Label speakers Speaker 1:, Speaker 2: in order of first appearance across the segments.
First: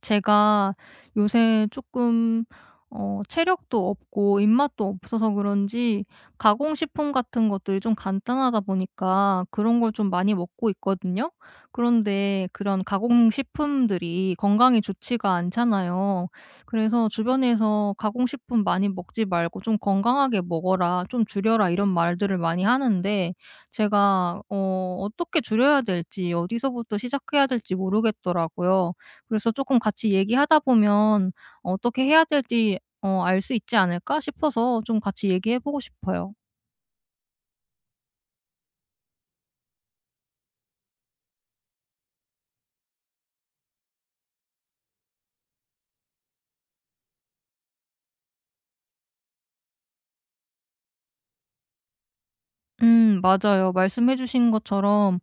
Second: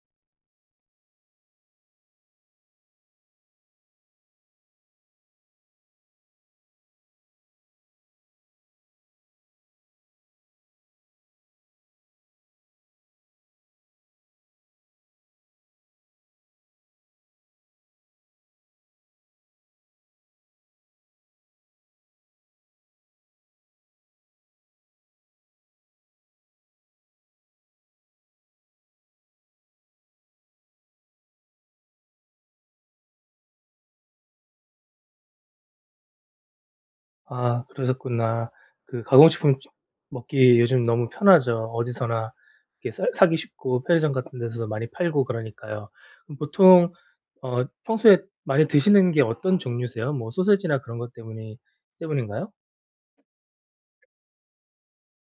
Speaker 1: 제가 요새 조금 체력도 없고 입맛도 없어서 그런지 가공식품 같은 것들이 좀 간단하다 보니까 그런 걸 좀 많이 먹고 있거든요. 그런데 그런 가공식품들이 건강에 좋지가 않잖아요. 그래서 주변에서 "가공식품 많이 먹지 말고 좀 건강하게 먹어라. 좀 줄여라." 이런 말들을 많이 하는데, 제가 어떻게 줄여야 될지, 어디서부터 시작해야 될지 모르겠더라고요. 그래서 조금 같이 얘기하다 보면 어떻게 해야 될지 알 수 있지 않을까 싶어서 좀 같이 얘기해 보고 싶어요.
Speaker 2: 아 그러셨구나. 그 가공식품 먹기 요즘 너무 편하죠. 어디서나 이렇게 사 사기 쉽고 편의점 같은 데서도 많이 팔고 그러니까요. 그럼 보통 평소에 많이 드시는 게 어떤 종류세요? 뭐 소시지나 그런 것 때문이 때문인가요?
Speaker 1: 맞아요. 말씀해 주신 것처럼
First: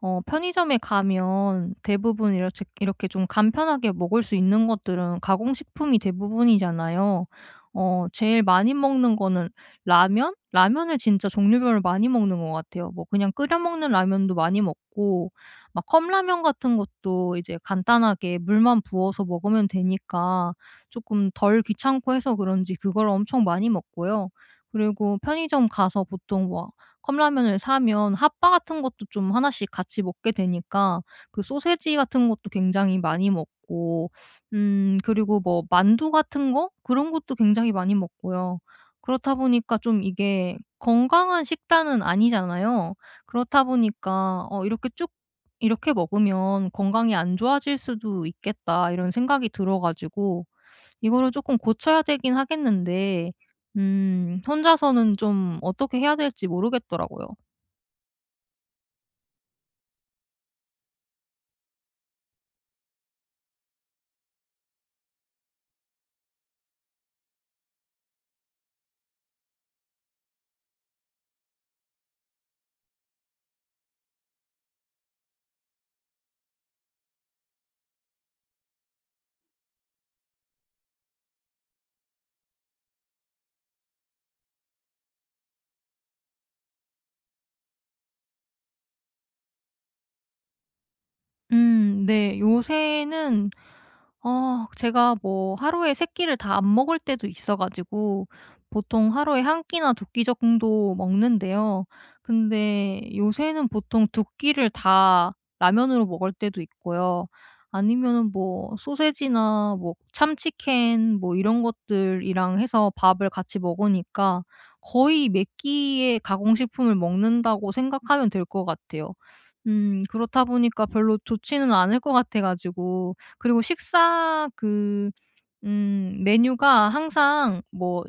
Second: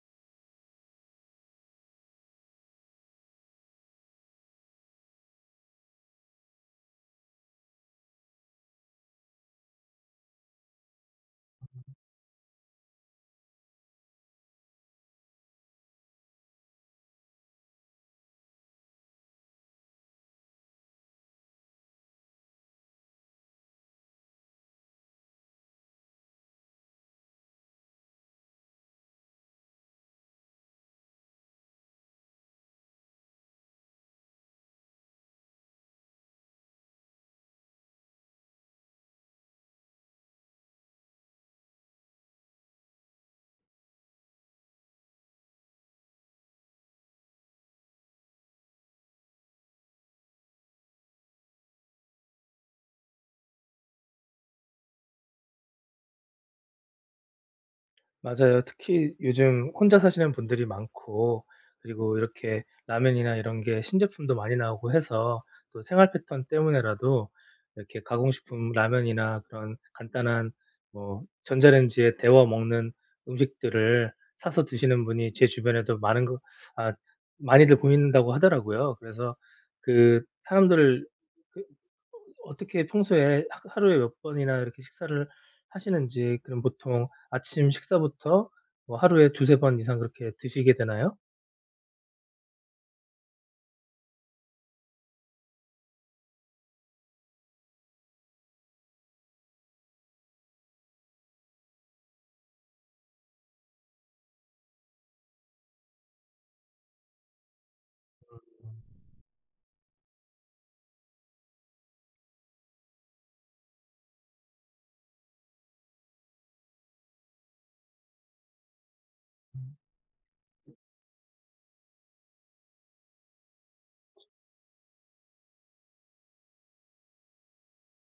Speaker 1: 편의점에 가면 대부분 이렇게 좀 간편하게 먹을 수 있는 것들은 가공식품이 대부분이잖아요. 제일 많이 먹는 거는 라면? 라면을 진짜 종류별로 많이 먹는 것 같아요. 뭐 그냥 끓여 먹는 라면도 많이 먹고, 막 컵라면 같은 것도 이제 간단하게 물만 부어서 먹으면 되니까 조금 덜 귀찮고 해서 그런지 그걸 엄청 많이 먹고요. 그리고 편의점 가서 보통 뭐 컵라면을 사면 핫바 같은 것도 좀 하나씩 같이 먹게 되니까 그 소시지 같은 것도 굉장히 많이 먹고, 그리고 뭐 만두 같은 거 그런 것도 굉장히 많이 먹고요. 그렇다 보니까 좀 이게 건강한 식단은 아니잖아요. 그렇다 보니까 이렇게 쭉 이렇게 먹으면 건강이 안 좋아질 수도 있겠다.' 이런 생각이 들어 가지고, 이거를 조금 고쳐야 되긴 하겠는데 혼자서는 좀 어떻게 해야 될지 모르겠더라고요.
Speaker 2: 맞아요. 특히 요즘 혼자 사시는 분들이 많고, 그리고 이렇게 라면이나 이런 게 신제품도 많이 나오고 해서 또 생활 패턴 때문에라도 이렇게 가공식품, 라면이나 그런 간단한, 뭐 전자레인지에 데워 먹는 음식들을 사서 드시는 분이 제 주변에도 많은 거 아 많이들 보인다고 하더라고요. 그래서 그 사람들을, 그 어떻게 평소에 하 하루에 몇 번이나 이렇게 식사를 하시는지, 그럼 보통 아침 식사부터 뭐 하루에 2, 3번 이상 그렇게 드시게 되나요?
Speaker 1: 네. 요새는 제가 뭐 하루에 3 끼를 다 안 먹을 때도 있어 가지고 보통 하루에 한 끼나 2끼 정도 먹는데요. 근데 요새는 보통 2 끼를 다 라면으로 먹을 때도 있고요. 아니면은 뭐 소세지나 뭐 참치캔 뭐 이런 것들이랑 해서 밥을 같이 먹으니까 거의 몇 끼의 가공식품을 먹는다고 생각하면 될 것 같아요. 그렇다 보니까 별로 좋지는 않을 것 같아 가지고. 그리고 식사 메뉴가 항상 뭐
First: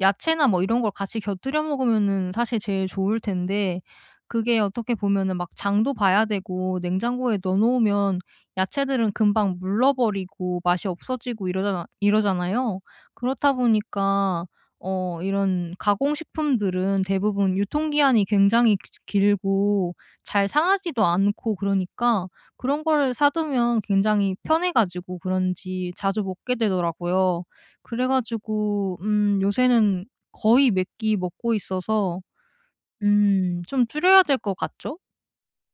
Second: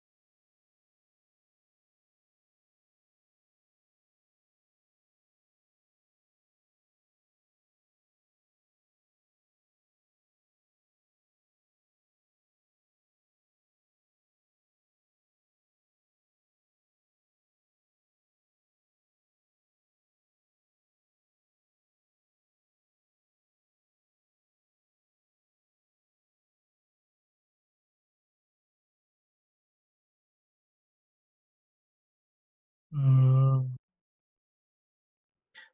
Speaker 1: 야채나 뭐 이런 걸 같이 곁들여 먹으면은 사실 제일 좋을 텐데, 그게 어떻게 보면은 막 장도 봐야 되고, 냉장고에 넣어 놓으면 야채들은 금방 물러버리고 맛이 없어지고 이러잖아요. 그렇다 보니까 이런 가공식품들은 대부분 유통기한이 굉장히 기 길고 잘 상하지도 않고 그러니까, 그런 거를 사두면 굉장히 편해 가지고 그런지 자주 먹게 되더라고요. 그래 가지고 요새는 거의 몇 끼 먹고 있어서
Speaker 2: 음.
Speaker 1: 좀 줄여야 될 것 같죠?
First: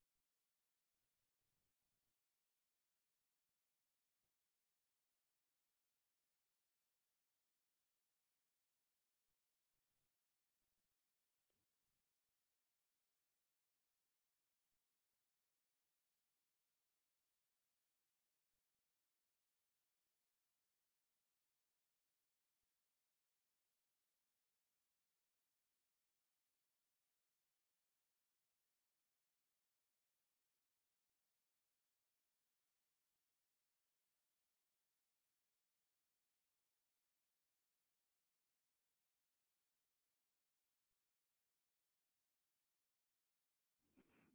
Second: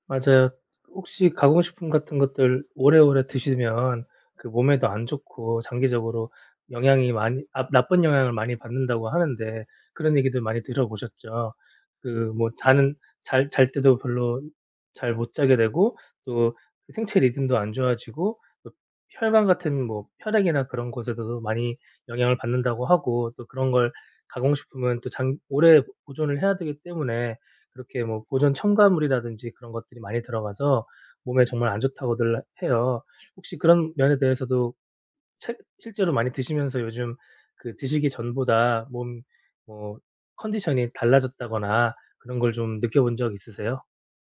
Speaker 2: 맞아요. 혹시 가공식품 같은 것들 오래오래 드시면 그 몸에도 안 좋고, 장기적으로 영향이 많이, 나쁜 영향을 많이 받는다고 하는데, 그런 얘기들 많이 들어보셨죠? 그 뭐 자는 잘 때도 별로 잘 못 자게 되고, 또 그 생체 리듬도 안 좋아지고, 또 혈관 같은, 뭐 혈액이나 그런 곳에서도 많이 영향을 받는다고 하고, 또 그런 걸, 가공식품은 또 장 오래 보존을 해야 되기 때문에 그렇게 뭐 보존 첨가물이라든지 그런 것들이 많이 들어가서 몸에 정말 안 좋다고들 해요. 혹시 그런 면에 대해서도 체 실제로 많이 드시면서 요즘 그 드시기 전보다 몸, 뭐 컨디션이 달라졌다거나 그런 걸 좀 느껴본 적 있으세요?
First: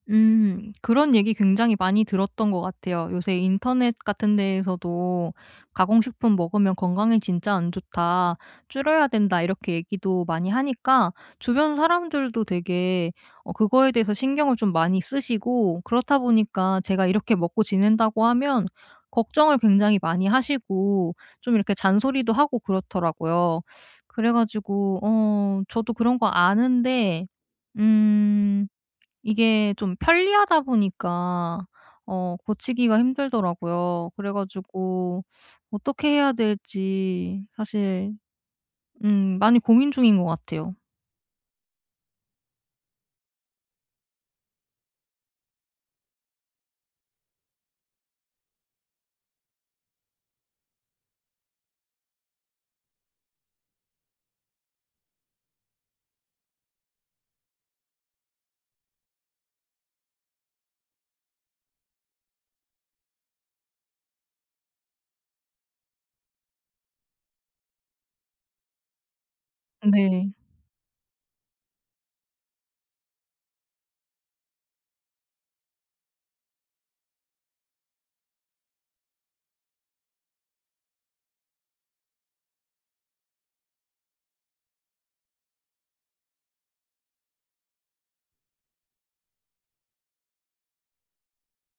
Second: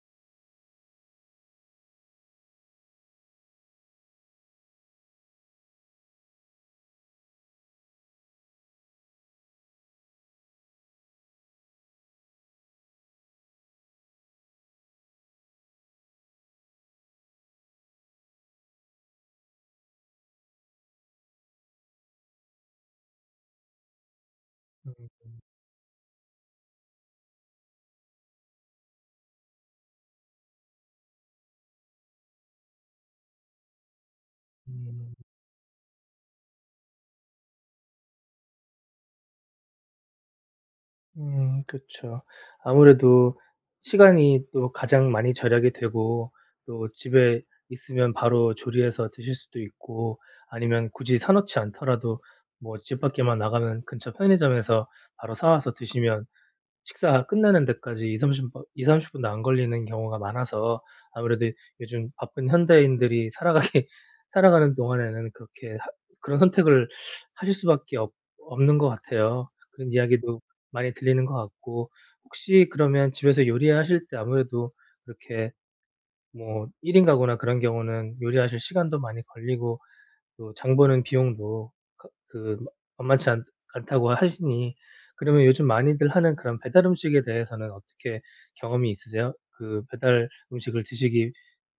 Speaker 1: 음. 그런 얘기 굉장히 많이 들었던 것 같아요. 요새 인터넷 같은 데에서도 "가공식품 먹으면 건강에 진짜 안 좋다. 줄여야 된다." 이렇게 얘기도 많이 하니까 주변 사람들도 되게 그거에 대해서 신경을 좀 많이 쓰시고, 그렇다 보니까 제가 이렇게 먹고 지낸다고 하면 걱정을 굉장히 많이 하시고 좀 이렇게 잔소리도 하고 그렇더라고요. 그래
Speaker 2: 음.
Speaker 1: 가지고 저도 그런 거 아는데 음 이게 좀 편리하다 보니까 고치기가 힘들더라고요. 그래
Speaker 2: 음.
Speaker 1: 가지고 어떻게 해야 될지 사실 많이 고민 중인 것 같아요.
Speaker 2: 그쵸. 아무래도 시간이 또 가장 많이 절약이 되고, 또 집에 있으면 바로 조리해서 드실 수도 있고, 아니면 굳이 사 놓지 않더라도 뭐 집 밖에만 나가면 근처 편의점에서 바로 사 와서 드시면 식사 끝나는 데까지 2삼3 0분이 30분도 안 걸리는 경우가 많아서, 아무래도 요즘 바쁜 현대인들이 살아가기 살아가는 동안에는 그렇게 하 그런 선택을 하실 수밖에 없 없는 것 같아요. 그런
Speaker 1: 네.
Speaker 2: 이야기도 많이 들리는 것 같고. 혹시 그러면 집에서 요리하실 때, 아무래도 그렇게 뭐 1 인 가구나 그런 경우는 요리하실 시간도 많이 걸리고, 또 장 보는 비용도 그 만만치 않 않다고 하시니, 그러면 요즘 많이들 하는 그런 배달 음식에 대해서는 어떻게 경험이 있으세요? 그 배달 음식을 드시기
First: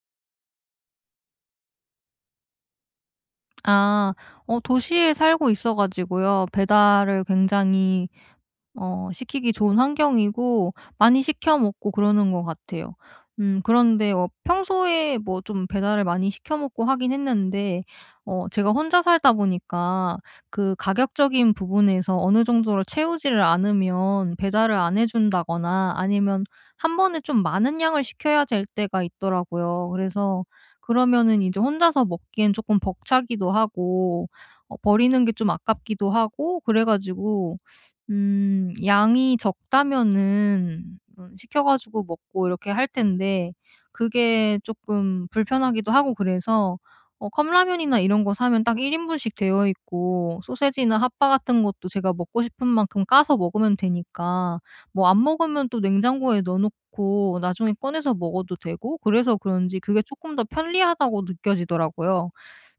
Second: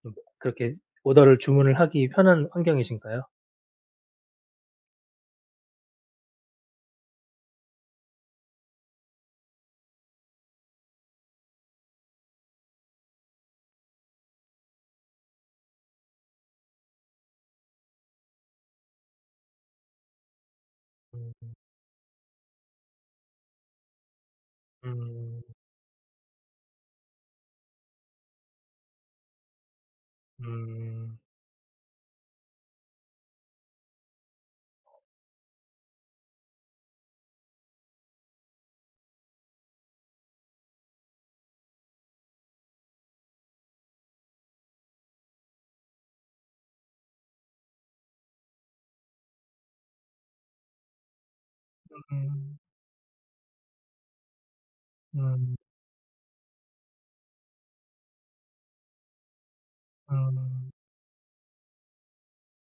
Speaker 2: 좀 그렇게 오더를 주문을 하기 편한 환경이신가요?
Speaker 1: 아. 도시에 살고 있어 가지고요. 배달을 굉장히 시키기 좋은 환경이고, 많이 시켜 먹고 그러는 것 같아요. 그런데 평소에 뭐 좀 배달을 많이 시켜 먹고 하긴 했는데, 제가 혼자 살다 보니까 그
Speaker 2: 음.
Speaker 1: 가격적인 부분에서 어느 정도로 채우지를 않으면 배달을 안 해
Speaker 2: 음.
Speaker 1: 준다거나, 아니면 한 번에 좀 많은 양을 시켜야 될 때가 있더라고요. 그래서
Speaker 2: 음.
Speaker 1: 그러면은 이제 혼자서 먹기엔 조금 벅차기도 하고, 버리는 게 좀 아깝기도 하고 그래 가지고 양이 적다면은 시켜 가지고 먹고 이렇게 할 텐데, 그게 조금 불편하기도 하고 그래서 컵라면이나 이런 거 사면 딱 1 인분씩 되어 있고, 소세지나 핫바 같은 것도 제가 먹고
Speaker 2: 음.
Speaker 1: 싶은 만큼 까서 먹으면 되니까, 뭐 안
Speaker 2: 음.
Speaker 1: 먹으면 또 냉장고에 넣어 놓고 나중에 꺼내서 먹어도 되고, 그래서 그런지 그게
Speaker 2: 음.
Speaker 1: 조금 더
Speaker 2: 음.
Speaker 1: 편리하다고 느껴지더라고요.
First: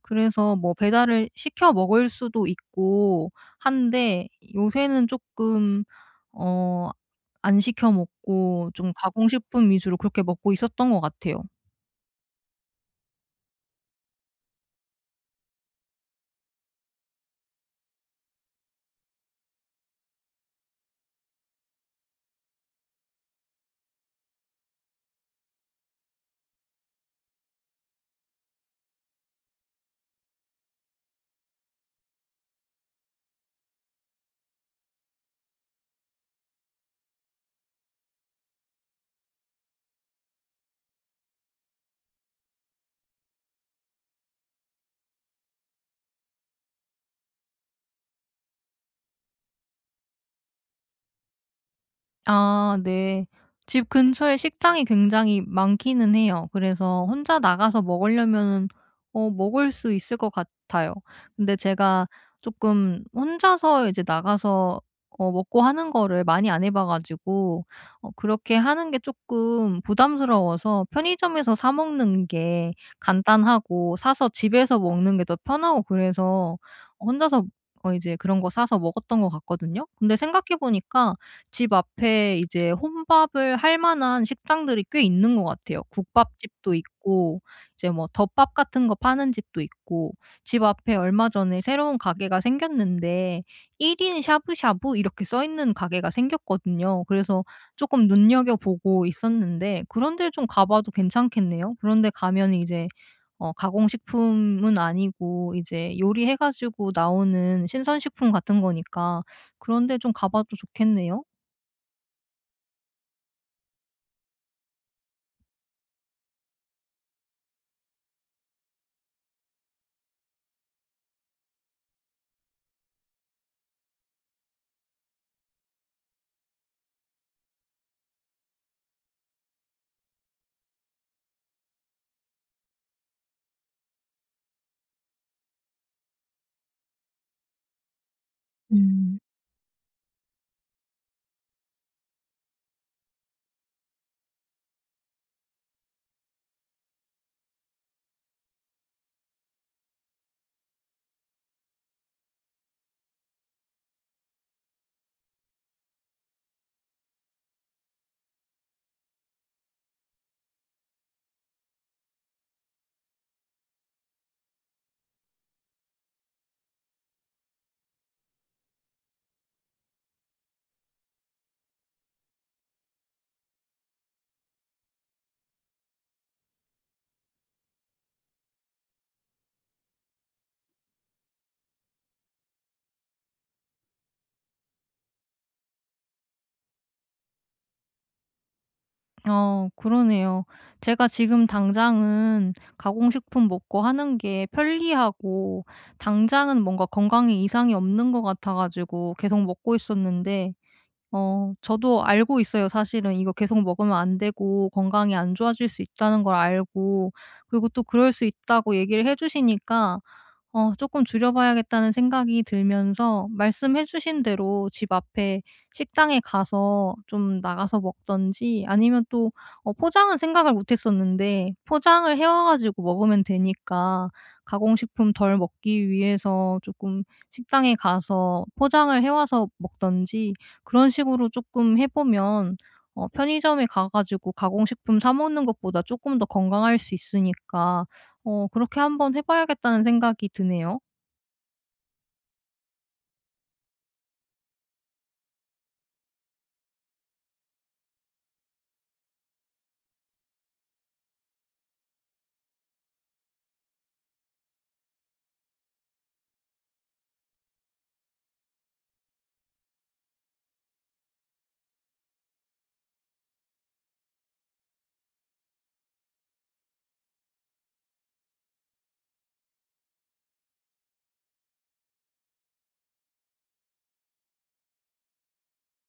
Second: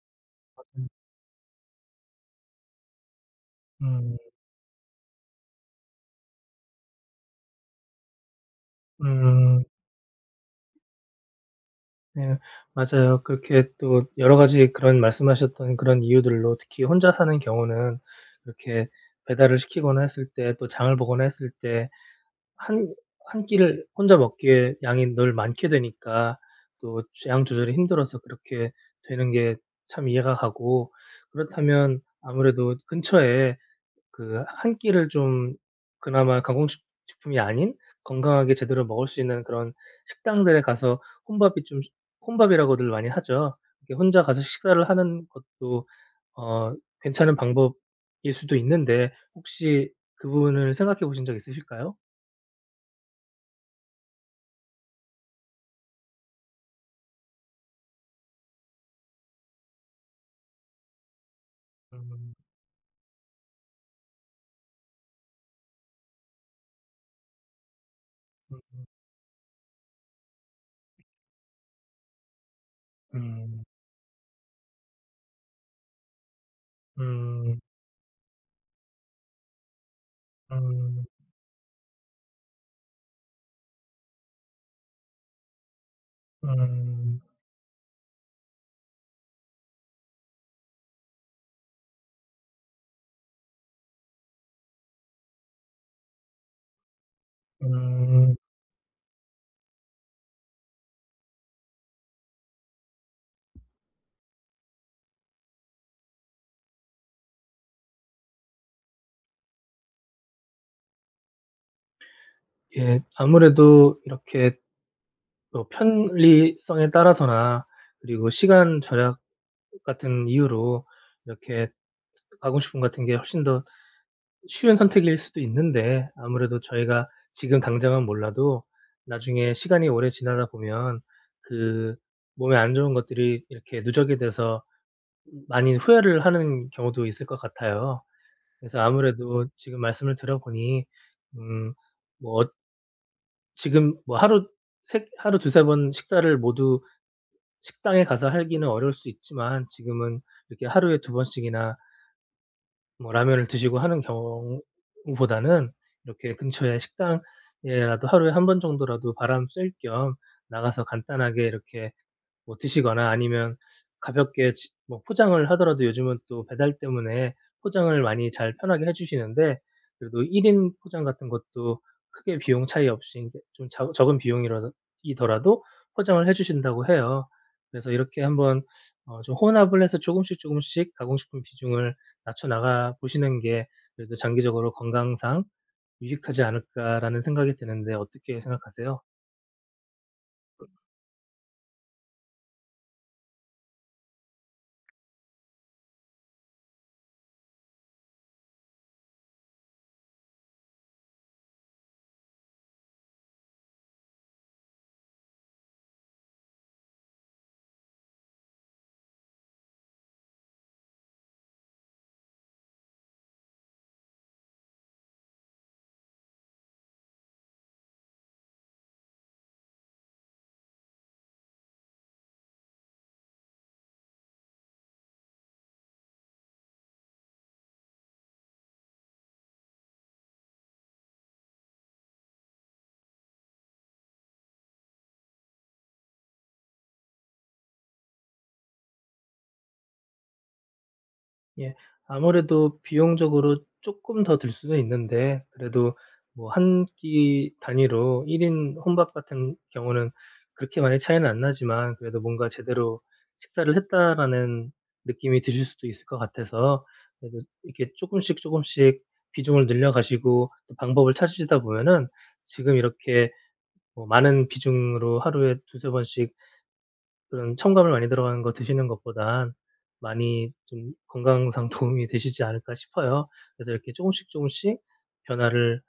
Speaker 1: 그래서 뭐 배달을 시켜 먹을 수도 있고
Speaker 2: 음.
Speaker 1: 한데,
Speaker 2: 음.
Speaker 1: 요새는 조금 어 안 시켜 먹고 좀
Speaker 2: 음.
Speaker 1: 가공식품 위주로 그렇게 먹고 있었던 것 같아요.
Speaker 2: 네. 맞아요. 그렇게 또 여러 가지 그런 말씀하셨던 그런 이유들로, 특히 혼자 사는 경우는 이렇게 배달을 시키거나 했을 때, 또 장을 보거나 했을 때 한 한 끼를 혼자 먹기에 양이 늘 많게 되니까, 또 양 조절이 힘들어서 그렇게 되는 게 참 이해가 가고. 그렇다면 아무래도 근처에 그 한 끼를 좀, 그나마 가공식 품이 아닌 건강하게 제대로 먹을 수 있는 그런 식당들에 가서, 혼밥이 좀 혼밥이라고들 많이 하죠. 이렇게 혼자 가서 식사를 하는 것도 어 괜찮은 방법일 수도 있는데, 혹시 그 부분을 생각해 보신 적 있으실까요?
Speaker 1: 아 네. 집 근처에 식당이 굉장히 많기는 해요. 그래서 혼자 나가서 먹으려면은 먹을 수 있을 것 같아요. 근데 제가
Speaker 2: 음.
Speaker 1: 조금 혼자서 이제 나가서 먹고 하는 거를 많이 안 해봐 가지고 그렇게
Speaker 2: 음.
Speaker 1: 하는 게 조금 부담스러워서 편의점에서 사 먹는 게
Speaker 2: 음.
Speaker 1: 간단하고, 사서 집에서 먹는 게 더 편하고 그래서 혼자서 이제 그런 거 사서 먹었던 것 같거든요. 근데 생각해
Speaker 2: 음.
Speaker 1: 보니까 집 앞에 이제 혼밥을 할 만한 식당들이 꽤 있는 것 같아요. 국밥집도
Speaker 2: 음.
Speaker 1: 있고, 이제 뭐 덮밥 같은 거 파는 집도 있고, 집 앞에 얼마 전에 새로운 가게가 생겼는데 1인 샤브샤브 이렇게 써 있는 가게가 생겼거든요. 그래서 조금
Speaker 2: 음.
Speaker 1: 눈여겨보고 있었는데, 그런 데를 좀 가 봐도 괜찮겠네요. 그런 데 가면 이제 가공식품은 아니고 이제 요리해 가지고 나오는 신선식품 같은 거니까, 그런 데 좀 가 봐도 좋겠네요.
Speaker 2: 예. 아무래도 이렇게 또 편리성에 따라서나 그리고 시간 절약 같은 이유로 이렇게 가공식품 같은 게 훨씬 더 쉬운 선택일 수도 있는데, 아무래도 저희가 지금 당장은 몰라도 나중에 시간이 오래 지나다 보면 그 몸에 안 좋은 것들이 이렇게 누적이 돼서 많이 후회를 하는 경우도 있을 것 같아요. 그래서
Speaker 1: 음.
Speaker 2: 아무래도 지금 말씀을 들어보니 음 뭐 지금 뭐 하루 두세 번 식사를 모두 식당에 가서 하기는 어려울 수 있지만, 지금은 이렇게 하루에 2번씩이나 뭐 라면을 드시고 하는 경우보다는, 이렇게 근처에 식당에라도 하루에 한번 정도라도 바람 쐴 겸 나가서 간단하게 이렇게 뭐 드시거나, 아니면 가볍게 지 뭐 포장을 하더라도 요즘은 또 배달 때문에 포장을 많이 잘 편하게 해 주시는데, 그래도 1인 포장 같은 것도 크게 비용 차이 없이, 이게 좀 적은 비용이 이더라도 포장을 해 주신다고 해요. 그래서 이렇게 한번 좀 혼합을 해서 조금씩 조금씩 가공식품 비중을 낮춰 나가 보시는 게 그래도 '장기적으로 건강상 유익하지 않을까.'라는 생각이 드는데, 어떻게 생각하세요?
Speaker 1: 그러네요. 제가 지금 당장은 가공식품 먹고 하는 게 편리하고, 당장은 뭔가 건강에 이상이 없는 것 같아 가지고 계속 먹고 있었는데, 저도 알고 있어요, 사실은. 이거 계속 먹으면 안 되고 건강이 안 좋아질 수 있다는 걸 알고, 그리고 또 그럴 수 있다고 얘기를 해 주시니까 조금 줄여 봐야겠다는 생각이 들면서, 말씀해 주신 대로 집 앞에 식당에 가서 좀 나가서 먹든지, 아니면 또 포장은 생각을 못 했었는데 포장을 해와 가지고 먹으면 되니까 가공식품 덜 먹기 위해서 조금 식당에 가서 포장을 해 와서 먹든지, 그런 식으로 조금 해 보면 편의점에 가 가지고 가공식품 사 먹는 것보다 조금 더 건강할 수 있으니까 그렇게 한번 해 봐야겠다는 생각이 드네요.
Speaker 2: 예. 아무래도 비용적으로 쪼끔 더 들 수는 있는데, 그래도 뭐 한 끼 단위로 1인 혼밥 같은 경우는 그렇게 많이 차이는 안 나지만, 그래도 뭔가 '제대로 식사를 했다.'라는 느낌이 드실 수도 있을 것 같아서, 그래도 이렇게 쪼금씩 쪼금씩 비중을 늘려가시고 또 방법을 찾으시다 보면은, 지금 이렇게 뭐 많은 비중으로 하루에 2, 3번씩 그런 첨가물 많이 들어가는 거 드시는 것보단 많이 좀 건강상 도움이 되시지 않을까 싶어요. 그래서 이렇게 조금씩 조금씩 변화를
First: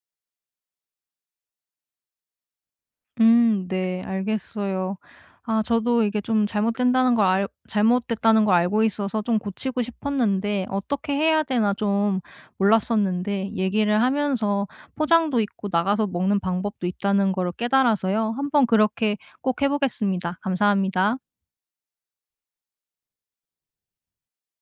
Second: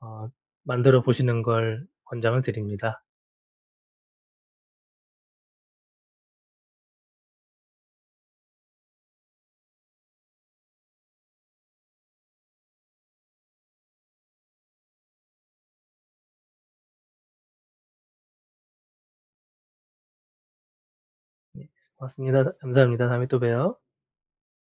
Speaker 2: 어 만들어 보시는 걸 권장을 드립니다.
Speaker 1: 네, 알겠어요. 아, 저도 이게 좀 잘못된다는 걸 알 잘못됐다는 걸 알고 있어서 좀 고치고 싶었는데, 어떻게 해야 되나 좀 몰랐었는데 얘기를 하면서 포장도 있고 나가서 먹는 방법도 있다는 걸 깨달아서요. 한번 그렇게 꼭 해 보겠습니다. 감사합니다.
Speaker 2: 네. 고맙습니다. 감사합니다. 다음에 또 봬요.